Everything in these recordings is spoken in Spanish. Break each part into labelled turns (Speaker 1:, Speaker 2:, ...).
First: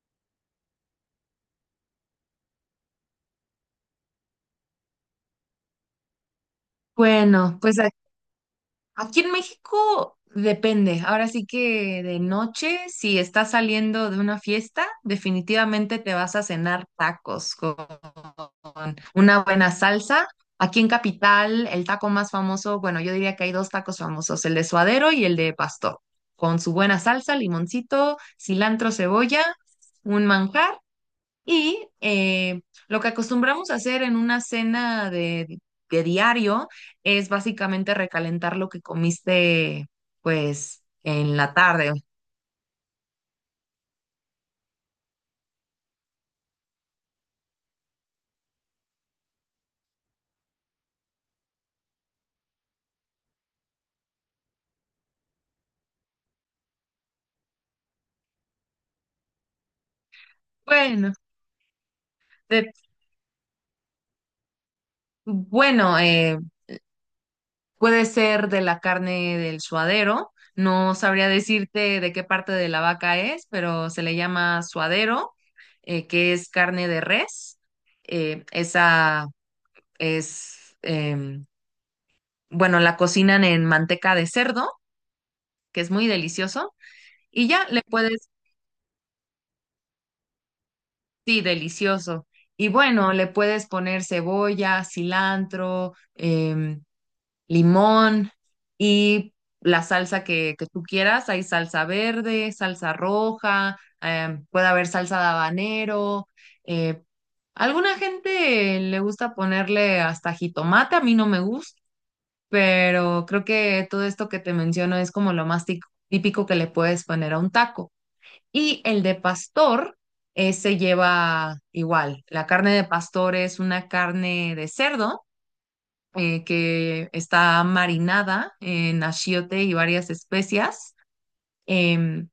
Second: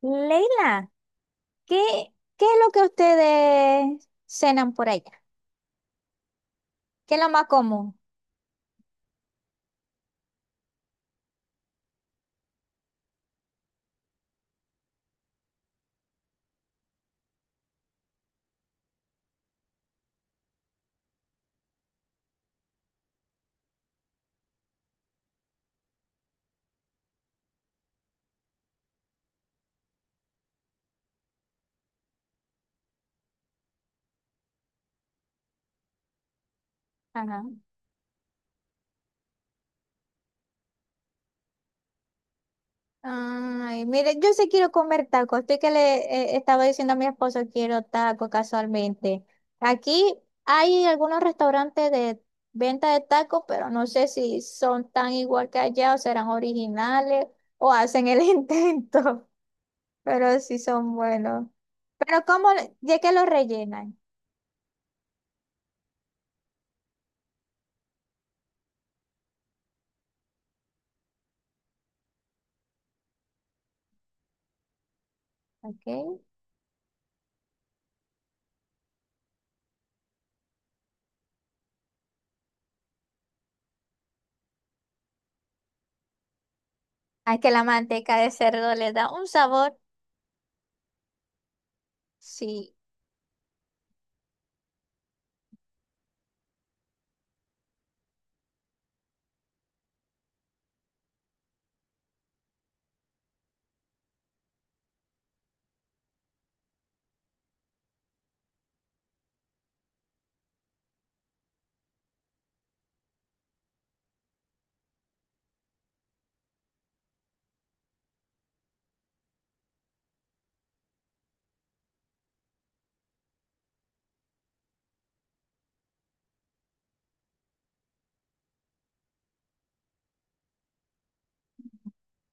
Speaker 1: Leila, ¿qué, qué es lo que ustedes cenan por allá? ¿Qué es lo más
Speaker 2: Bueno, pues
Speaker 1: común?
Speaker 2: aquí en México depende. Ahora sí que de noche, si estás saliendo de una fiesta, definitivamente te vas a cenar tacos con una buena salsa. Aquí en Capital, el taco más famoso, bueno, yo diría que hay dos tacos famosos, el de suadero y el de pastor, con su buena salsa, limoncito, cilantro, cebolla, un manjar. Y eh, lo que acostumbramos a hacer en una cena de diario es
Speaker 1: Ajá.
Speaker 2: básicamente recalentar lo que comiste, pues, en la tarde.
Speaker 1: Ay, mire, yo sí quiero comer tacos. Estoy que le estaba diciendo a mi esposo, quiero tacos casualmente. Aquí hay algunos restaurantes de venta de tacos, pero no sé si son tan igual que allá o serán originales o hacen el intento, pero sí son
Speaker 2: Bueno,
Speaker 1: buenos. Pero ¿cómo?
Speaker 2: de-
Speaker 1: Ya que los rellenan,
Speaker 2: bueno, puede ser de la carne del suadero. No sabría decirte de qué parte de la vaca es, pero se le llama suadero,
Speaker 1: ¿ok?
Speaker 2: que es carne de res. Esa es, bueno, la cocinan en manteca de cerdo que es muy delicioso,
Speaker 1: Ah,
Speaker 2: y
Speaker 1: que la
Speaker 2: ya le
Speaker 1: manteca
Speaker 2: puedes,
Speaker 1: de cerdo le da un sabor,
Speaker 2: sí, delicioso. Y
Speaker 1: sí,
Speaker 2: bueno, le puedes poner cebolla, cilantro, limón y la salsa que tú quieras. Hay salsa verde, salsa roja, puede haber salsa de habanero. eh, Alguna gente le gusta ponerle hasta jitomate, a mí no me gusta, pero creo que todo esto que te menciono es como lo más típico que le puedes poner a un taco. Y el de pastor se lleva igual. La carne de pastor es una carne de cerdo que está marinada en achiote y varias especias. em,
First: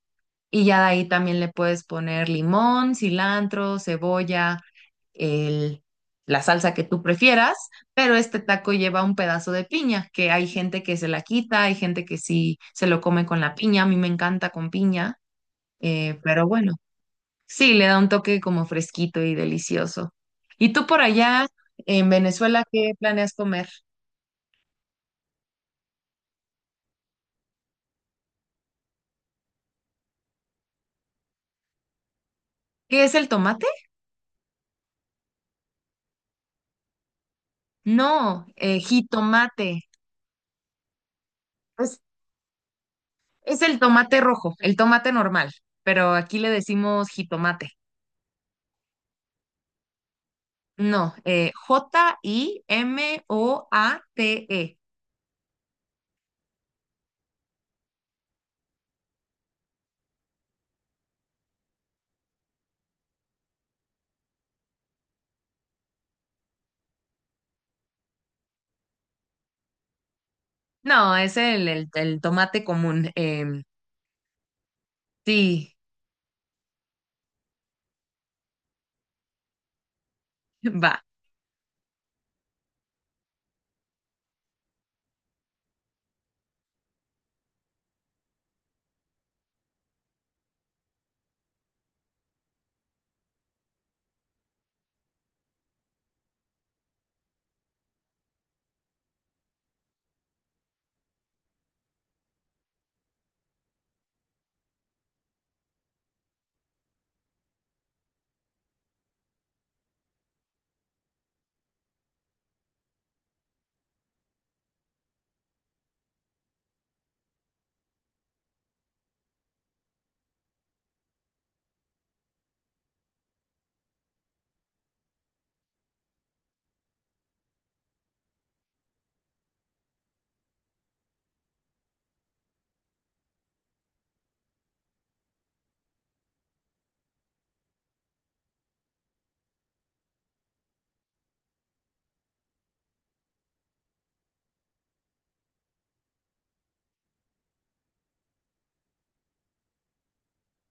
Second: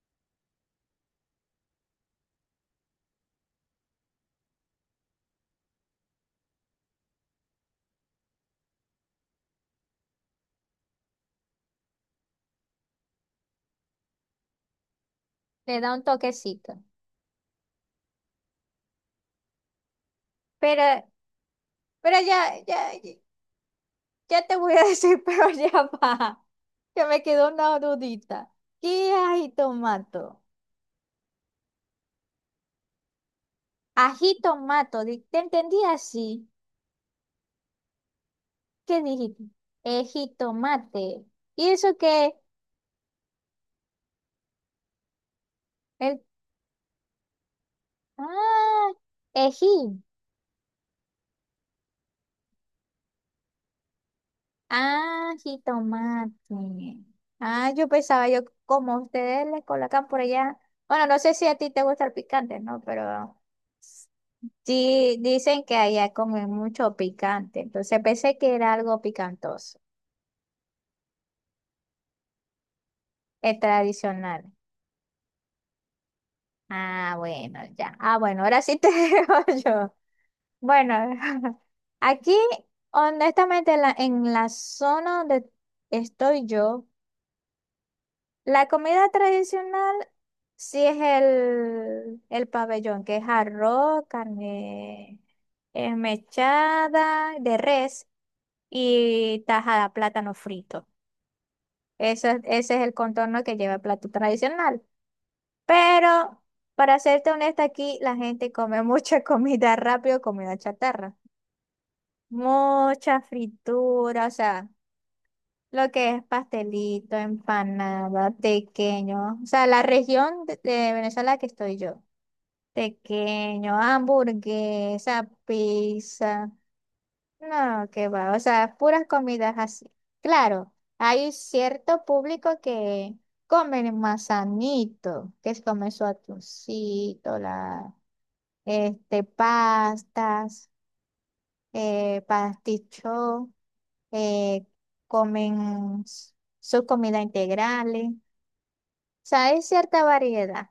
Speaker 2: y ya de ahí también le puedes poner limón, cilantro, cebolla, el- la salsa que tú prefieras, pero este taco lleva un pedazo de piña, que hay gente que se la quita, hay gente que sí se lo come con la piña, a mí me encanta con piña,
Speaker 1: le da un
Speaker 2: pero
Speaker 1: toquecito.
Speaker 2: bueno. Sí, le da un toque como fresquito y delicioso. ¿Y
Speaker 1: Pero,
Speaker 2: tú por allá en
Speaker 1: pero ya,
Speaker 2: Venezuela
Speaker 1: ya,
Speaker 2: qué planeas comer?
Speaker 1: ya te voy a decir, pero ya va, que me quedó una dudita. ¿Qué ají tomato?
Speaker 2: ¿Qué es el tomate?
Speaker 1: Ají tomato, ¿te entendí así?
Speaker 2: No,
Speaker 1: ¿Qué dijiste?
Speaker 2: jitomate.
Speaker 1: Ejitomate. ¿Y eso
Speaker 2: Es,
Speaker 1: qué?
Speaker 2: es el tomate rojo, el tomate normal, pero
Speaker 1: El,
Speaker 2: aquí le decimos jitomate.
Speaker 1: ah, ejí.
Speaker 2: No, J-I-M-O-A-T-E.
Speaker 1: Ah, jitomate. Ah, yo pensaba, yo como ustedes le colocan por allá. Bueno, no sé si a ti te gusta el picante, ¿no? Pero sí dicen que allá comen mucho picante. Entonces pensé que era algo picantoso,
Speaker 2: No, es el tomate común.
Speaker 1: es tradicional.
Speaker 2: Sí,
Speaker 1: Ah, bueno, ya. Ah, bueno, ahora sí te digo yo. Bueno,
Speaker 2: va.
Speaker 1: aquí, honestamente, en la zona donde estoy yo. La comida tradicional sí es el pabellón, que es arroz, carne mechada de res y tajada, plátano frito. Ese es el contorno que lleva el plato tradicional. Pero, para serte honesta, aquí la gente come mucha comida rápido, comida chatarra. Mucha fritura, o sea. Lo que es pastelito, empanada, tequeño. O sea, la región de Venezuela que estoy yo. Tequeño, hamburguesa, pizza. No, qué va. O sea, puras comidas así. Claro, hay cierto público que comen más sanito, que es comer su atuncito, este, pastas, pasticho, eh, comen s- sus comidas integrales. O sea, hay cierta variedad.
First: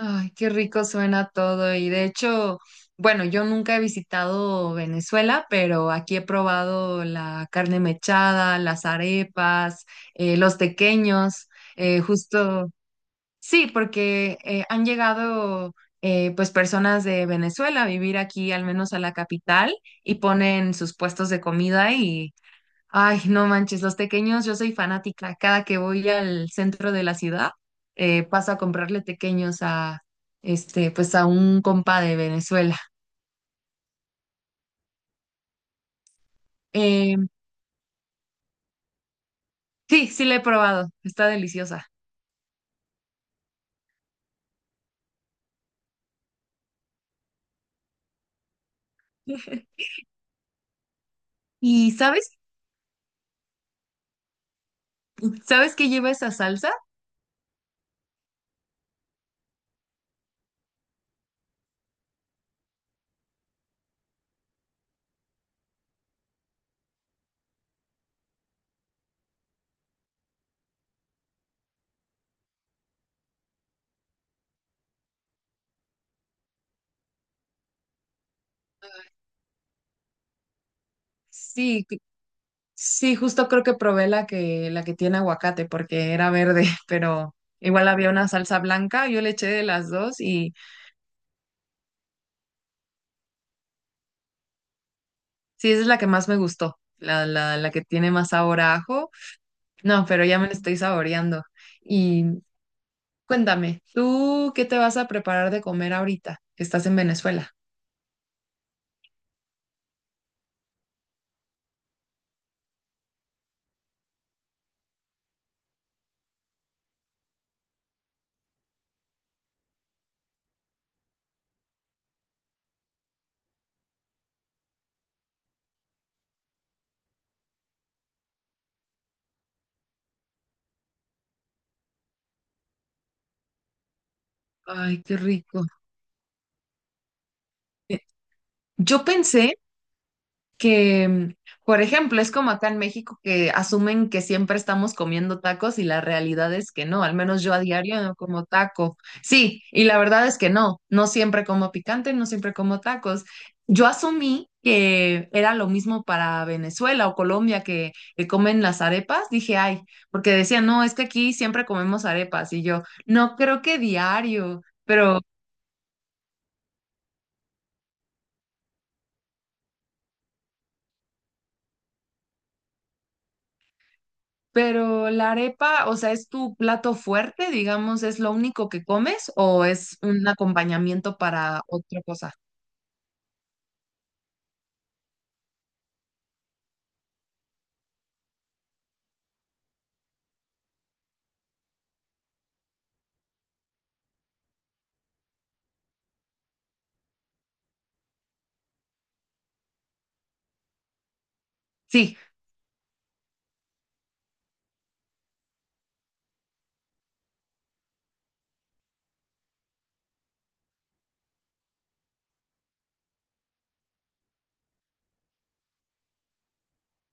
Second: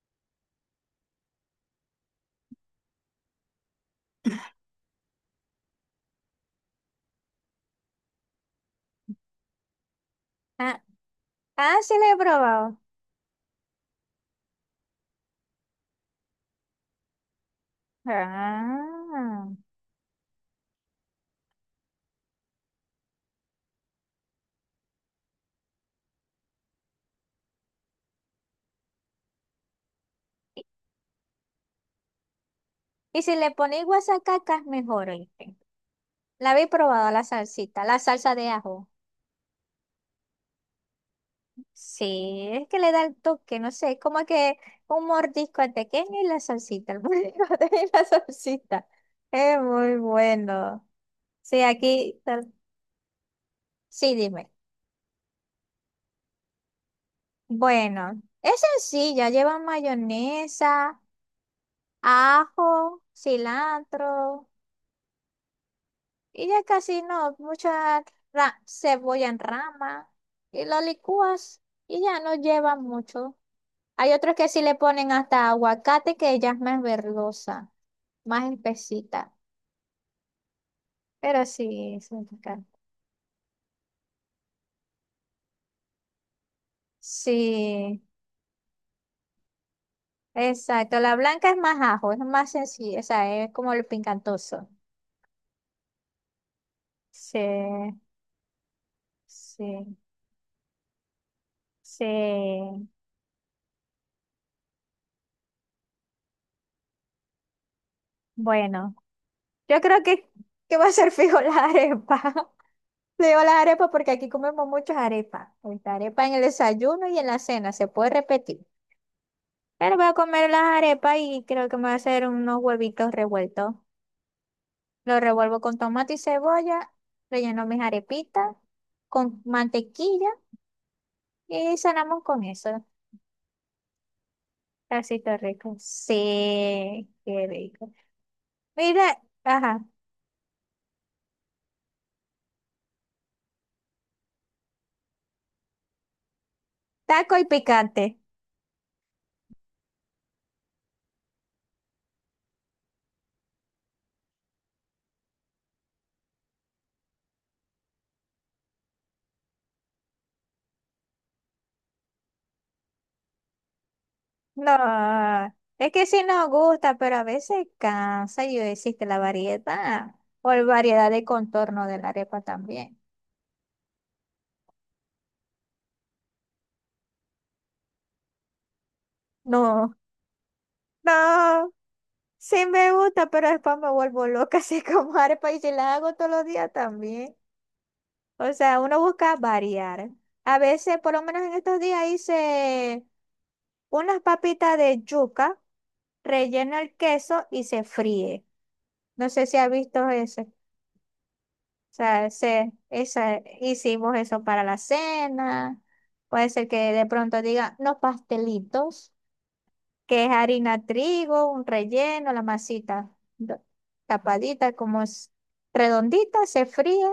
Speaker 2: Ay, qué rico suena todo. Y de hecho, bueno, yo nunca he visitado Venezuela, pero aquí he probado la carne mechada, las arepas, los
Speaker 1: Ah,
Speaker 2: tequeños,
Speaker 1: ah, sí le he
Speaker 2: justo,
Speaker 1: probado.
Speaker 2: sí, porque han llegado pues personas de Venezuela a vivir aquí, al menos a la
Speaker 1: Ah.
Speaker 2: capital, y ponen sus puestos de comida. Ay, no manches, los tequeños, yo soy fanática. Cada que voy al centro de la ciudad, paso a comprarle tequeños a, este, pues a un compa de Venezuela.
Speaker 1: Y si le ponéis guasacacas, mejor, oíste. La habéis probado
Speaker 2: Eh,
Speaker 1: la salsita, la salsa de ajo.
Speaker 2: sí, sí la he probado, está deliciosa.
Speaker 1: Sí, es que le da el toque, no sé, como que un mordisco al pequeño y la salsita, el mordisco y la salsita. Es muy bueno. Sí,
Speaker 2: ¿Y
Speaker 1: aquí, tal- sí, dime.
Speaker 2: sabes qué lleva esa salsa?
Speaker 1: Bueno, es sencilla, lleva mayonesa, ajo, cilantro. Y ya casi no, mucha cebolla en rama y lo licúas y ya no lleva mucho. Hay otros que sí le ponen hasta aguacate que ya es más verdosa, más espesita. Pero
Speaker 2: Sí,
Speaker 1: sí, es muy rica.
Speaker 2: sí, justo creo que probé la que tiene aguacate porque era verde, pero igual
Speaker 1: Sí,
Speaker 2: había una salsa blanca, yo le eché de las dos y
Speaker 1: exacto. La blanca es más ajo, es más sencilla, o sea, es como el pincantoso.
Speaker 2: sí, esa es la que más me gustó,
Speaker 1: Sí,
Speaker 2: la que tiene más sabor a ajo.
Speaker 1: sí,
Speaker 2: No, pero ya me lo estoy saboreando. Y
Speaker 1: sí.
Speaker 2: cuéntame, ¿tú qué te vas a preparar de comer ahorita? Estás en Venezuela.
Speaker 1: Bueno, yo creo que va a ser fijo la arepa. Le digo las arepas porque aquí comemos muchas arepas. Ahorita arepa en el desayuno y en la cena, se puede repetir. Pero voy a comer las arepas y creo que me voy a hacer unos huevitos revueltos. Los revuelvo con tomate y cebolla, relleno mis arepitas con mantequilla y cenamos con eso.
Speaker 2: Ay, qué
Speaker 1: Casito
Speaker 2: rico.
Speaker 1: rico. Sí, qué rico.
Speaker 2: Eh, Yo
Speaker 1: Mira,
Speaker 2: pensé
Speaker 1: ajá,
Speaker 2: que, por ejemplo, es como acá en México que asumen que siempre estamos comiendo tacos y la realidad es que no, al
Speaker 1: taco
Speaker 2: menos
Speaker 1: y
Speaker 2: yo a diario
Speaker 1: picante.
Speaker 2: no como taco. Sí, y la verdad es que no, no siempre como picante, no siempre como tacos. Yo asumí que era lo mismo para Venezuela o Colombia que comen las arepas, dije, ay, porque decían, no, es que aquí siempre comemos arepas y yo, no creo que diario,
Speaker 1: No,
Speaker 2: pero
Speaker 1: es que sí nos gusta, pero a veces cansa y existe la variedad o la variedad de contorno de la arepa también.
Speaker 2: Pero la arepa, o sea, ¿es tu plato fuerte, digamos, es lo único que comes o
Speaker 1: No,
Speaker 2: es un acompañamiento para
Speaker 1: no,
Speaker 2: otra cosa?
Speaker 1: sí me gusta, pero después me vuelvo loca así como arepa y si la hago todos los días también. O sea, uno busca variar. A veces, por lo menos en estos días hice unas papitas de yuca, relleno el queso y se fríe. No sé si has visto eso. O
Speaker 2: Sí.
Speaker 1: sea, hicimos eso para la cena. Puede ser que de pronto diga no pastelitos, que es harina trigo, un relleno, la masita do- tapadita, como es redondita, se fríe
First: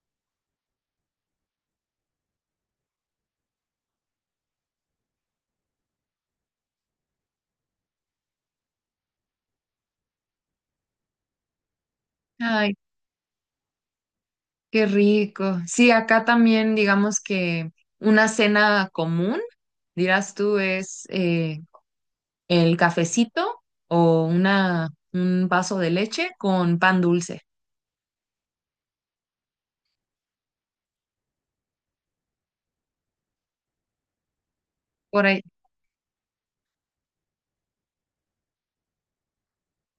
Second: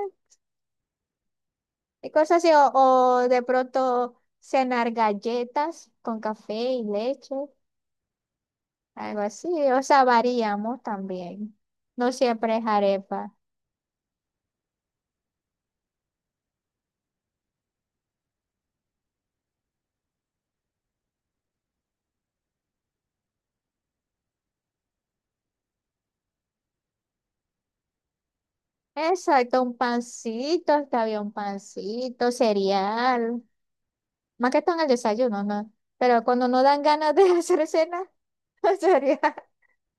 Speaker 1: y cosas así. O de pronto cenar galletas con café y leche, algo así. O sea, variamos también. No siempre es
Speaker 2: Ay,
Speaker 1: arepa.
Speaker 2: qué rico. Sí, acá también, digamos que una cena común, dirás tú, es el cafecito o un vaso de leche con pan dulce.
Speaker 1: Exacto, un pancito, está bien, un pancito, cereal. Más que todo en el
Speaker 2: Por ahí.
Speaker 1: desayuno, ¿no? Pero cuando no dan ganas de hacer cena, sería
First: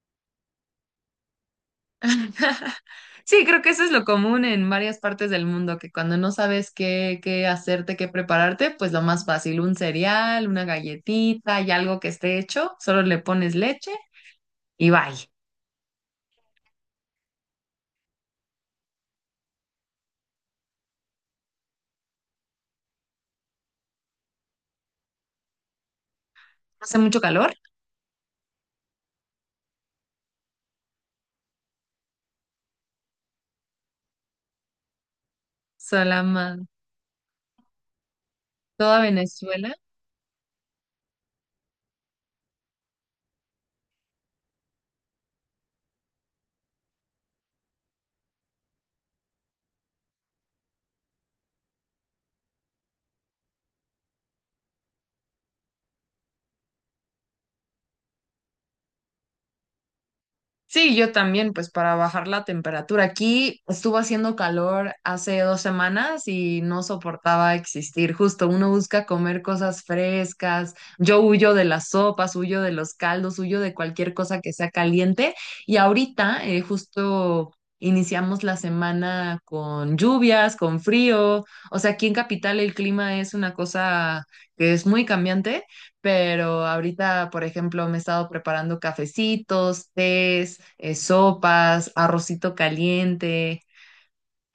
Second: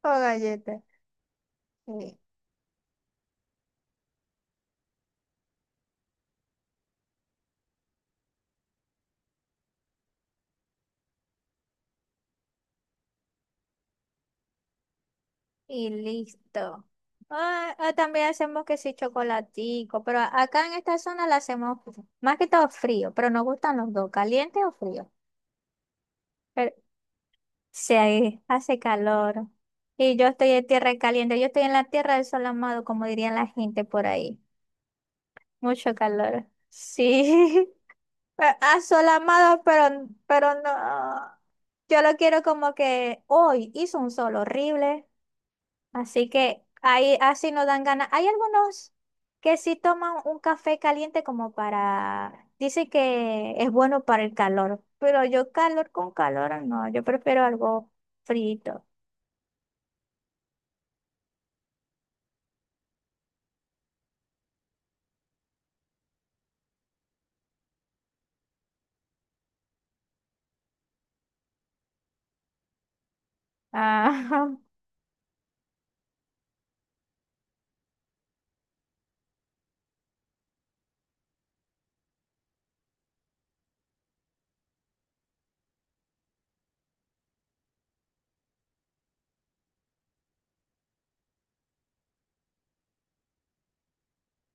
Speaker 1: o galletas. Sí.
Speaker 2: Sí, creo que eso es lo común en varias partes del mundo, que cuando no sabes qué hacerte, qué prepararte, pues lo más fácil, un cereal, una galletita y algo que esté hecho, solo le pones leche y bye.
Speaker 1: Y listo. Ah, ah, también hacemos que sí, chocolatico, pero acá en esta zona la hacemos más que todo frío, pero nos gustan los dos, caliente o frío. Pero
Speaker 2: Hace mucho calor,
Speaker 1: sí, ahí hace calor. Y yo estoy en tierra caliente, yo estoy en la tierra del sol amado, como dirían la gente por ahí. Mucho calor.
Speaker 2: Salama,
Speaker 1: Sí. Pero,
Speaker 2: toda
Speaker 1: ah, amado,
Speaker 2: Venezuela.
Speaker 1: pero no. Yo lo quiero como que hoy hizo un sol horrible, así que ahí así no dan ganas. Hay algunos que sí toman un café caliente como para, dice que es bueno para el calor, pero yo calor con calor no, yo prefiero algo frito.
Speaker 2: Sí, yo también, pues para bajar la temperatura. Aquí estuvo haciendo calor hace 2 semanas y no soportaba existir. Justo uno busca comer cosas frescas. Yo huyo de las sopas, huyo de los caldos, huyo de cualquier cosa que
Speaker 1: Ah,
Speaker 2: sea caliente. Y ahorita justo iniciamos la semana con lluvias, con frío. O sea, aquí en Capital el clima es una cosa que es muy cambiante, pero ahorita, por ejemplo, me he estado preparando cafecitos, tés, sopas, arrocito caliente.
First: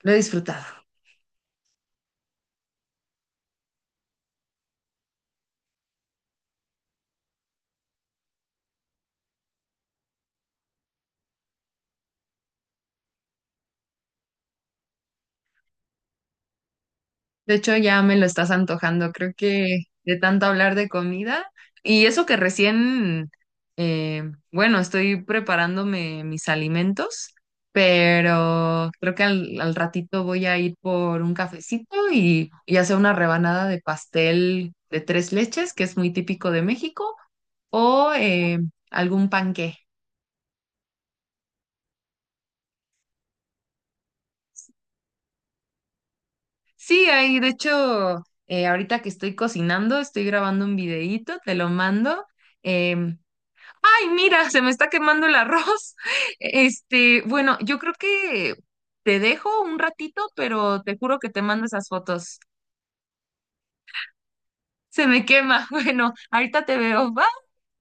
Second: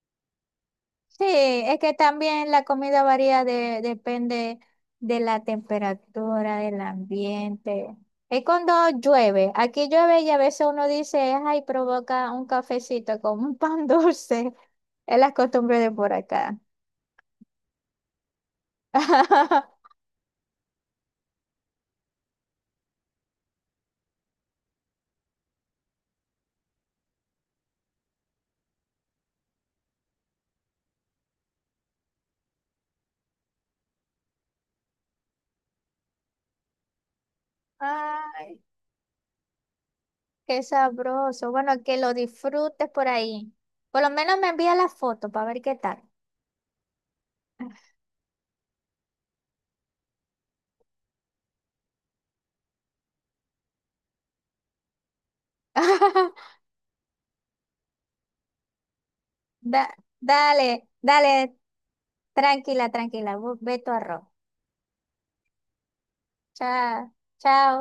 Speaker 2: Lo he disfrutado.
Speaker 1: sí, es que también la comida varía de, depende de la temperatura, del ambiente. Es cuando llueve. Aquí llueve y a veces uno dice, ay, provoca un cafecito con un pan dulce. Es la costumbre de por acá.
Speaker 2: De hecho, ya me lo estás antojando. Creo que de tanto hablar de comida y eso que recién, bueno, estoy preparándome mis alimentos, pero creo que al ratito voy a ir por un cafecito y hacer una rebanada de pastel de tres leches, que es muy típico de México o
Speaker 1: Ay,
Speaker 2: algún panqué.
Speaker 1: qué sabroso. Bueno, que lo disfrutes por ahí. Por lo menos me envía la foto para ver qué tal.
Speaker 2: Sí, ahí, de hecho, ahorita que estoy cocinando, estoy grabando un videíto, te lo mando. Em, Ay, mira, se me está quemando el arroz. Este, bueno, yo creo que te dejo un
Speaker 1: Da-
Speaker 2: ratito, pero
Speaker 1: dale,
Speaker 2: te juro que te
Speaker 1: dale,
Speaker 2: mando esas fotos.
Speaker 1: tranquila, tranquila. Ve tu arroz.
Speaker 2: Se me quema. Bueno, ahorita te
Speaker 1: Chao,
Speaker 2: veo.
Speaker 1: chao.